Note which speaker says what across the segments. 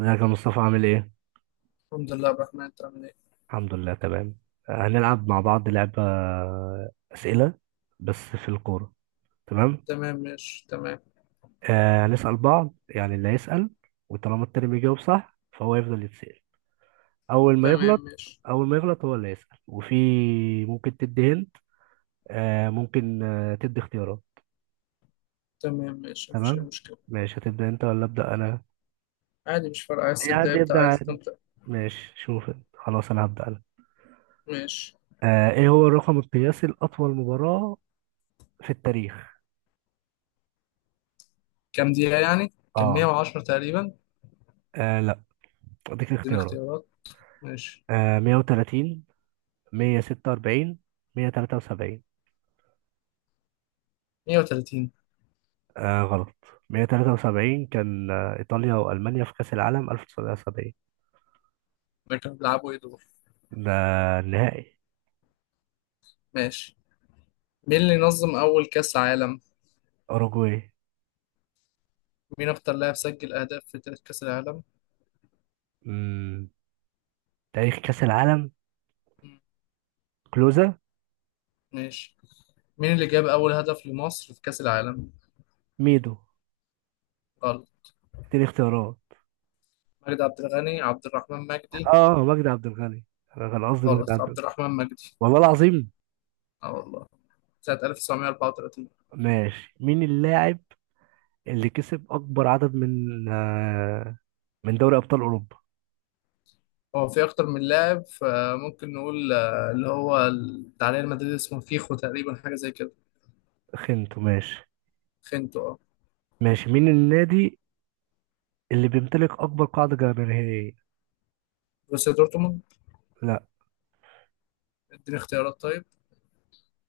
Speaker 1: ازيك يا مصطفى، عامل ايه؟
Speaker 2: الحمد لله يا عبد الرحمن، انت عامل ايه؟
Speaker 1: الحمد لله، تمام. هنلعب مع بعض لعبة أسئلة، بس في الكورة. تمام؟
Speaker 2: تمام، ماشي تمام.
Speaker 1: هنسأل بعض، يعني اللي هيسأل وطالما التاني بيجاوب صح فهو يفضل يتسأل. أول ما
Speaker 2: تمام،
Speaker 1: يغلط
Speaker 2: ماشي.
Speaker 1: أول ما يغلط هو اللي يسأل. وفي ممكن تدي هنت، ممكن تدي اختيارات.
Speaker 2: تمام، ماشي، مفيش اي
Speaker 1: تمام؟
Speaker 2: مشكلة.
Speaker 1: ماشي، هتبدأ أنت ولا أبدأ أنا؟
Speaker 2: عادي، مش فارقة، عايز
Speaker 1: أي حد
Speaker 2: تبدأ ابدأ،
Speaker 1: يبدأ
Speaker 2: عايز
Speaker 1: عادي.
Speaker 2: تبدأ.
Speaker 1: ماشي شوف انت. خلاص، أنا هبدأ أنا.
Speaker 2: ماشي.
Speaker 1: إيه هو الرقم القياسي لأطول مباراة في التاريخ؟
Speaker 2: كام دقيقة يعني؟ كان
Speaker 1: اه.
Speaker 2: 110 تقريبا.
Speaker 1: آه، اديك
Speaker 2: اديني
Speaker 1: اختيارات.
Speaker 2: اختيارات. ماشي.
Speaker 1: 130، 146، 173.
Speaker 2: 130.
Speaker 1: غلط. 173 كان ايطاليا والمانيا في كاس العالم 1970.
Speaker 2: ده كانوا بيلعبوا ايه دول؟
Speaker 1: ده النهائي.
Speaker 2: ماشي. مين اللي نظم أول كأس عالم؟
Speaker 1: اوروجواي.
Speaker 2: مين أكتر لاعب سجل أهداف في تاريخ كأس العالم؟
Speaker 1: مم. تاريخ كاس العالم.
Speaker 2: مم،
Speaker 1: كلوزا.
Speaker 2: ماشي. مين اللي جاب أول هدف لمصر في كأس العالم؟
Speaker 1: ميدو.
Speaker 2: غلط.
Speaker 1: اديني اختيارات.
Speaker 2: مجدي عبد الغني، عبد الرحمن مجدي.
Speaker 1: اه، مجدي عبد الغني. انا كان قصدي مجدي
Speaker 2: غلط،
Speaker 1: عبد
Speaker 2: عبد
Speaker 1: الغني.
Speaker 2: الرحمن مجدي.
Speaker 1: والله العظيم.
Speaker 2: اه والله. سنة 1934.
Speaker 1: ماشي، مين اللاعب اللي كسب اكبر عدد من دوري ابطال اوروبا؟
Speaker 2: هو في أكتر من لاعب، فممكن نقول اللي هو التعليق المدريد، اسمه فيخو تقريبا، حاجة زي كده.
Speaker 1: خنته. ماشي.
Speaker 2: خنتو اه.
Speaker 1: ماشي، مين النادي اللي بيمتلك أكبر قاعدة جماهيرية؟
Speaker 2: بروسيا دورتموند.
Speaker 1: لا.
Speaker 2: اديني اختيارات طيب.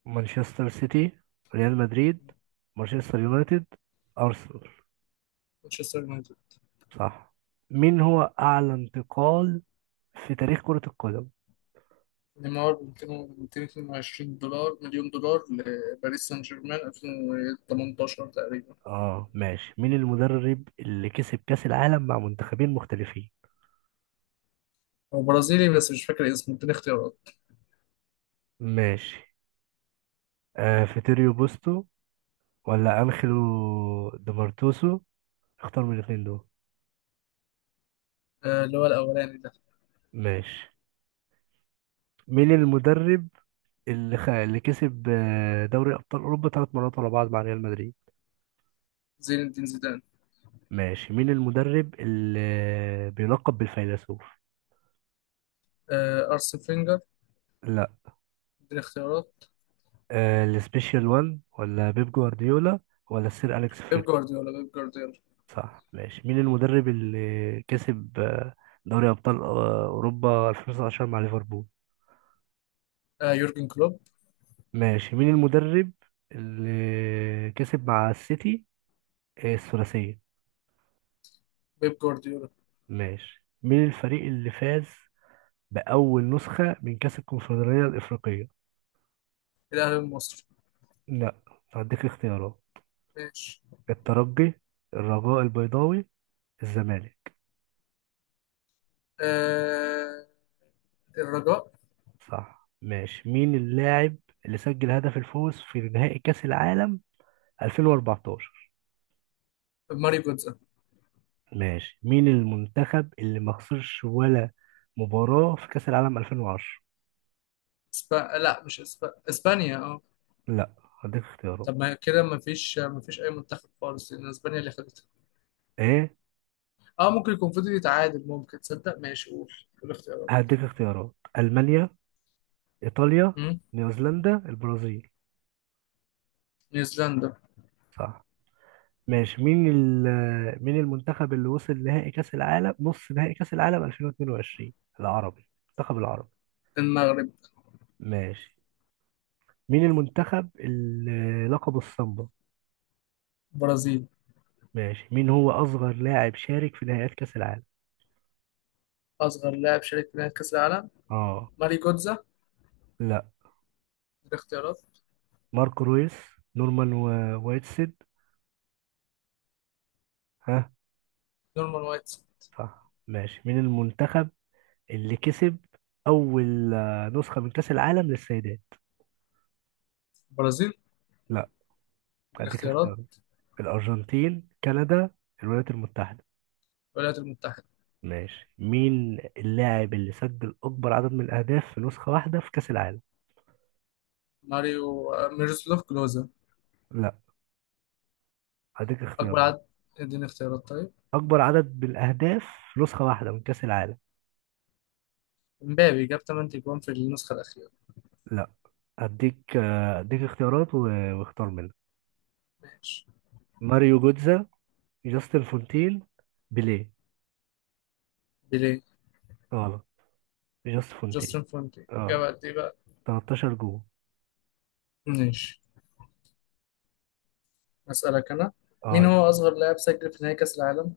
Speaker 1: مانشستر سيتي، ريال مدريد، مانشستر يونايتد، أرسنال.
Speaker 2: مانشستر يونايتد.
Speaker 1: صح. مين هو أعلى انتقال في تاريخ كرة القدم؟
Speaker 2: نيمار ب 222 دولار مليون دولار لباريس سان جيرمان 2018 تقريبا.
Speaker 1: اه، ماشي. مين المدرب اللي كسب كأس العالم مع منتخبين مختلفين؟
Speaker 2: هو برازيلي بس مش فاكر اسمه، اديني اختيارات.
Speaker 1: ماشي. فيتوريو بوستو ولا أنخيلو ديمارتوسو؟ اختار من الاثنين دول.
Speaker 2: اللي هو الأولاني ده.
Speaker 1: ماشي، مين المدرب اللي كسب دوري أبطال أوروبا 3 مرات ورا بعض مع ريال مدريد؟
Speaker 2: زين الدين زيدان.
Speaker 1: ماشي، مين المدرب اللي بيلقب بالفيلسوف؟
Speaker 2: أرسن فينجر.
Speaker 1: لا.
Speaker 2: اديني اختيارات.
Speaker 1: السبيشال وان ولا بيب جوارديولا ولا سير أليكس
Speaker 2: بيب
Speaker 1: فريكسون؟
Speaker 2: جوارديولا، بيب جوارديولا.
Speaker 1: صح. ماشي، مين المدرب اللي كسب دوري أبطال أوروبا 2019 مع ليفربول؟
Speaker 2: يورجن كلوب.
Speaker 1: ماشي، مين المدرب اللي كسب مع السيتي الثلاثية؟
Speaker 2: بيب جوارديولا.
Speaker 1: ماشي، مين الفريق اللي فاز بأول نسخة من كأس الكونفدرالية الإفريقية؟
Speaker 2: الأهلي المصري.
Speaker 1: لا، هديك اختيارات.
Speaker 2: ماشي.
Speaker 1: الترجي، الرجاء البيضاوي، الزمالك.
Speaker 2: آه، الرجاء.
Speaker 1: صح. ماشي، مين اللاعب اللي سجل هدف الفوز في نهائي كأس العالم 2014؟
Speaker 2: ماري جوتزا.
Speaker 1: ماشي، مين المنتخب اللي ما خسرش ولا مباراة في كأس العالم 2010؟
Speaker 2: لا مش اسبانيا اه.
Speaker 1: لا، هديك اختيارات
Speaker 2: طب ما كده ما فيش اي منتخب خالص، لان اسبانيا اللي خدتها.
Speaker 1: ايه.
Speaker 2: اه ممكن يكون فضل يتعادل، ممكن تصدق. ماشي، قول الاختيارات.
Speaker 1: هديك اختيارات: ألمانيا، إيطاليا،
Speaker 2: مم.
Speaker 1: نيوزيلندا، البرازيل.
Speaker 2: نيوزيلندا.
Speaker 1: صح. ماشي، مين المنتخب اللي وصل نهائي كأس العالم نص نهائي كأس العالم 2022؟ المنتخب العربي.
Speaker 2: المغرب.
Speaker 1: ماشي، مين المنتخب اللي لقب الصمبا؟
Speaker 2: برازيل.
Speaker 1: ماشي، مين هو أصغر لاعب شارك في نهائيات كأس العالم؟
Speaker 2: اصغر لاعب شارك في نهائي كاس العالم.
Speaker 1: اه.
Speaker 2: ماري جوتزا.
Speaker 1: لا.
Speaker 2: الاختيارات.
Speaker 1: ماركو رويس. نورمان وايتسيد. ها.
Speaker 2: نورمان وايت.
Speaker 1: صح. ماشي، مين المنتخب اللي كسب أول نسخة من كأس العالم للسيدات؟
Speaker 2: برازيل.
Speaker 1: لا، أديك
Speaker 2: الاختيارات.
Speaker 1: اختيارات: الأرجنتين، كندا، الولايات المتحدة.
Speaker 2: الولايات المتحدة.
Speaker 1: ماشي، مين اللاعب اللي سجل أكبر عدد من الأهداف في نسخة واحدة في كأس العالم؟
Speaker 2: ماريو ميروسلاف كلوزا.
Speaker 1: لا، أديك اختيارات.
Speaker 2: اكبر عدد. اديني اختيارات طيب.
Speaker 1: اكبر عدد بالاهداف في نسخه واحده من كاس العالم.
Speaker 2: مبابي جاب 8 جوان في النسخة الأخيرة.
Speaker 1: لا، اديك اختيارات واختار منها.
Speaker 2: ماشي.
Speaker 1: ماريو جوتزا، جاستن فونتين، بيليه.
Speaker 2: بيليه.
Speaker 1: غلط، جاستن فونتين.
Speaker 2: جاستن فونتي جاب
Speaker 1: اه،
Speaker 2: قد ايه بقى.
Speaker 1: 13 جول.
Speaker 2: ماشي. اسالك انا.
Speaker 1: اه،
Speaker 2: مين هو
Speaker 1: اسأل.
Speaker 2: اصغر لاعب سجل في نهائي كاس العالم.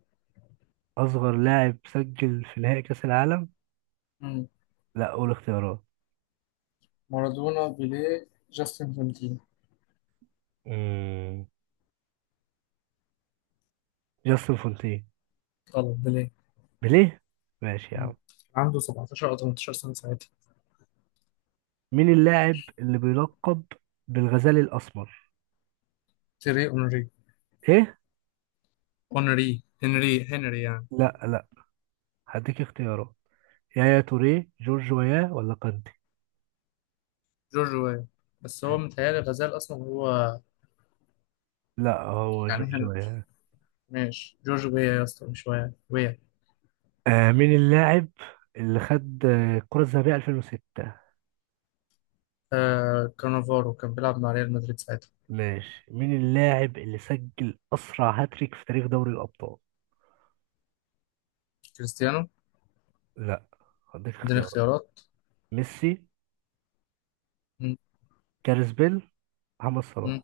Speaker 1: اصغر لاعب سجل في نهائي كاس العالم.
Speaker 2: مم.
Speaker 1: لا، قول اختيارات.
Speaker 2: مارادونا، بيليه، جاستن فونتي.
Speaker 1: مم. جاستن فونتين.
Speaker 2: غلط، بيليه.
Speaker 1: بيليه. ماشي يا
Speaker 2: مم.
Speaker 1: عم.
Speaker 2: عنده 17 او 18 سنه ساعتها.
Speaker 1: مين اللاعب اللي بيلقب بالغزال الاسمر؟
Speaker 2: تيري اونري.
Speaker 1: ايه؟
Speaker 2: اونري، هنري يعني.
Speaker 1: لا، لا. هديك اختيارات: يايا توريه، جورج وياه، ولا كانتي؟
Speaker 2: جورج ويا. بس هو متهيألي غزال اصلا هو.
Speaker 1: لا، هو
Speaker 2: يعني هن...
Speaker 1: جورجيا.
Speaker 2: ماشي، جورج ويا يا اسطى، مش ويا ويا.
Speaker 1: مين اللاعب اللي خد الكرة الذهبية 2006؟
Speaker 2: آه كانافارو، كان بيلعب مع ريال مدريد ساعتها.
Speaker 1: ماشي، مين اللاعب اللي سجل أسرع هاتريك في تاريخ دوري الأبطال؟
Speaker 2: كريستيانو.
Speaker 1: لا، هديك
Speaker 2: اديني
Speaker 1: اختيارات:
Speaker 2: اختيارات.
Speaker 1: ميسي،
Speaker 2: مم.
Speaker 1: جاريث بيل، محمد
Speaker 2: مم.
Speaker 1: صلاح.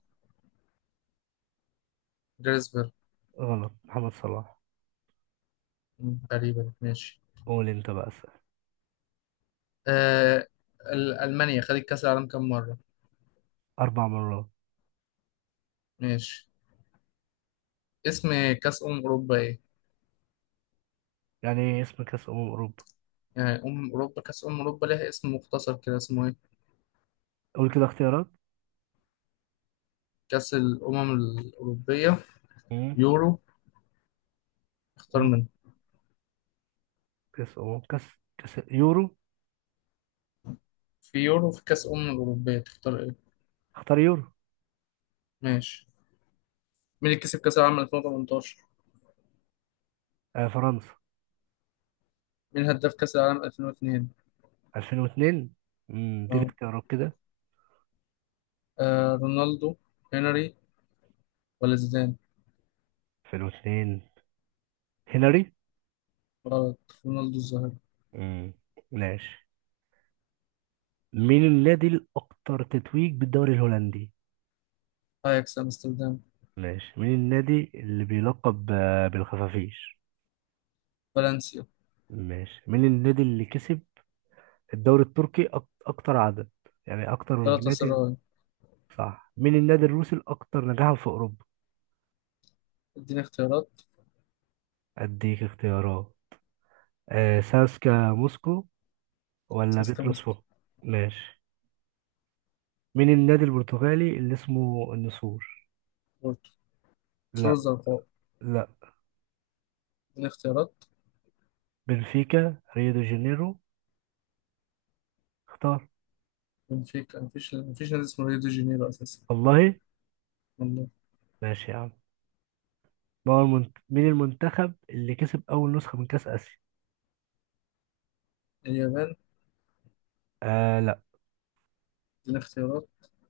Speaker 2: جريزبرغ.
Speaker 1: غلط، محمد صلاح.
Speaker 2: تقريبا. ماشي.
Speaker 1: قول أنت بقى اسأل.
Speaker 2: آه ألمانيا خدت كأس العالم كام مرة؟
Speaker 1: 4 مرات.
Speaker 2: ماشي. اسم كأس أمم أوروبا إيه؟
Speaker 1: يعني إيه اسم كأس أمم أوروبا؟
Speaker 2: يعني أمم أوروبا، كأس أمم أوروبا ليها اسم مختصر كده، اسمه إيه؟
Speaker 1: قول كده اختيارات.
Speaker 2: كأس الأمم الأوروبية.
Speaker 1: مم.
Speaker 2: يورو. اختار
Speaker 1: مم.
Speaker 2: منه.
Speaker 1: كأس أمم كأس كأس يورو.
Speaker 2: في يورو، في كأس أمم أوروبية، تختار إيه؟
Speaker 1: اختار يورو.
Speaker 2: ماشي. مين اللي كسب كأس العالم 2018؟
Speaker 1: فرنسا.
Speaker 2: مين هداف كأس العالم 2002؟
Speaker 1: 2002. دي
Speaker 2: أه.
Speaker 1: الاختيارات كده.
Speaker 2: آه، رونالدو، هنري، ولا زيدان؟
Speaker 1: 2002، هنري.
Speaker 2: غلط. رونالدو الظاهرة.
Speaker 1: مم. ماشي، مين النادي الأكثر تتويج بالدوري الهولندي؟
Speaker 2: أياكس أمستردام.
Speaker 1: ماشي، مين النادي اللي بيلقب بالخفافيش؟
Speaker 2: فالنسيا.
Speaker 1: ماشي، مين النادي اللي كسب الدوري التركي أكتر عدد؟ يعني أكتر
Speaker 2: جالاتا
Speaker 1: نادي.
Speaker 2: سراي.
Speaker 1: صح. مين النادي الروسي الأكثر نجاحا في أوروبا؟
Speaker 2: اديني اختيارات.
Speaker 1: أديك اختيارات. ساسكا موسكو ولا
Speaker 2: سيستم.
Speaker 1: بيتروس فوق؟ ماشي، مين النادي البرتغالي اللي اسمه النسور؟
Speaker 2: وسكوت. سور
Speaker 1: لا.
Speaker 2: الزرقاء.
Speaker 1: لا.
Speaker 2: الاختيارات.
Speaker 1: بنفيكا، ريو دي جانيرو. اختار.
Speaker 2: بنفيكا. مفيش نادي اسمه ريو دي جانيرو أساسا.
Speaker 1: والله.
Speaker 2: والله.
Speaker 1: ماشي يا عم. ما هو المنت... مين المنتخب اللي كسب أول نسخة من كأس آسيا؟
Speaker 2: اليابان.
Speaker 1: لا.
Speaker 2: دي اختيارات.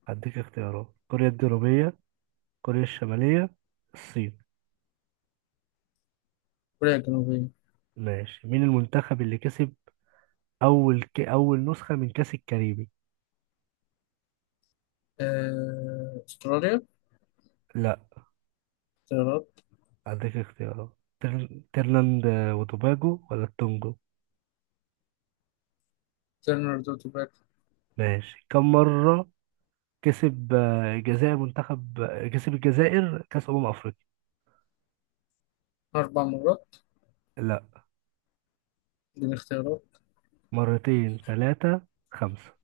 Speaker 1: هديك اختيارات: كوريا الجنوبية، كوريا الشمالية، الصين.
Speaker 2: كوريا الجنوبية.
Speaker 1: ماشي، مين المنتخب اللي كسب أول نسخة من كأس الكاريبي؟
Speaker 2: آه، أستراليا.
Speaker 1: لا،
Speaker 2: اختيارات.
Speaker 1: هديك اختيارات. ترلاند وتوباجو ولا التونجو؟
Speaker 2: ترينيداد وتوباكو.
Speaker 1: ماشي، كم مرة كسب الجزائر منتخب كسب الجزائر كأس أمم أفريقيا؟
Speaker 2: أربع مرات.
Speaker 1: لا.
Speaker 2: دي الاختيارات.
Speaker 1: مرتين، ثلاثة، خمسة.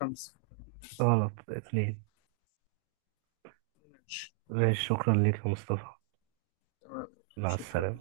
Speaker 2: خمسة.
Speaker 1: غلط، اتنين.
Speaker 2: ماشي
Speaker 1: ماشي، شكرا ليك يا مصطفى.
Speaker 2: تمام.
Speaker 1: مع
Speaker 2: شكرا.
Speaker 1: السلامة.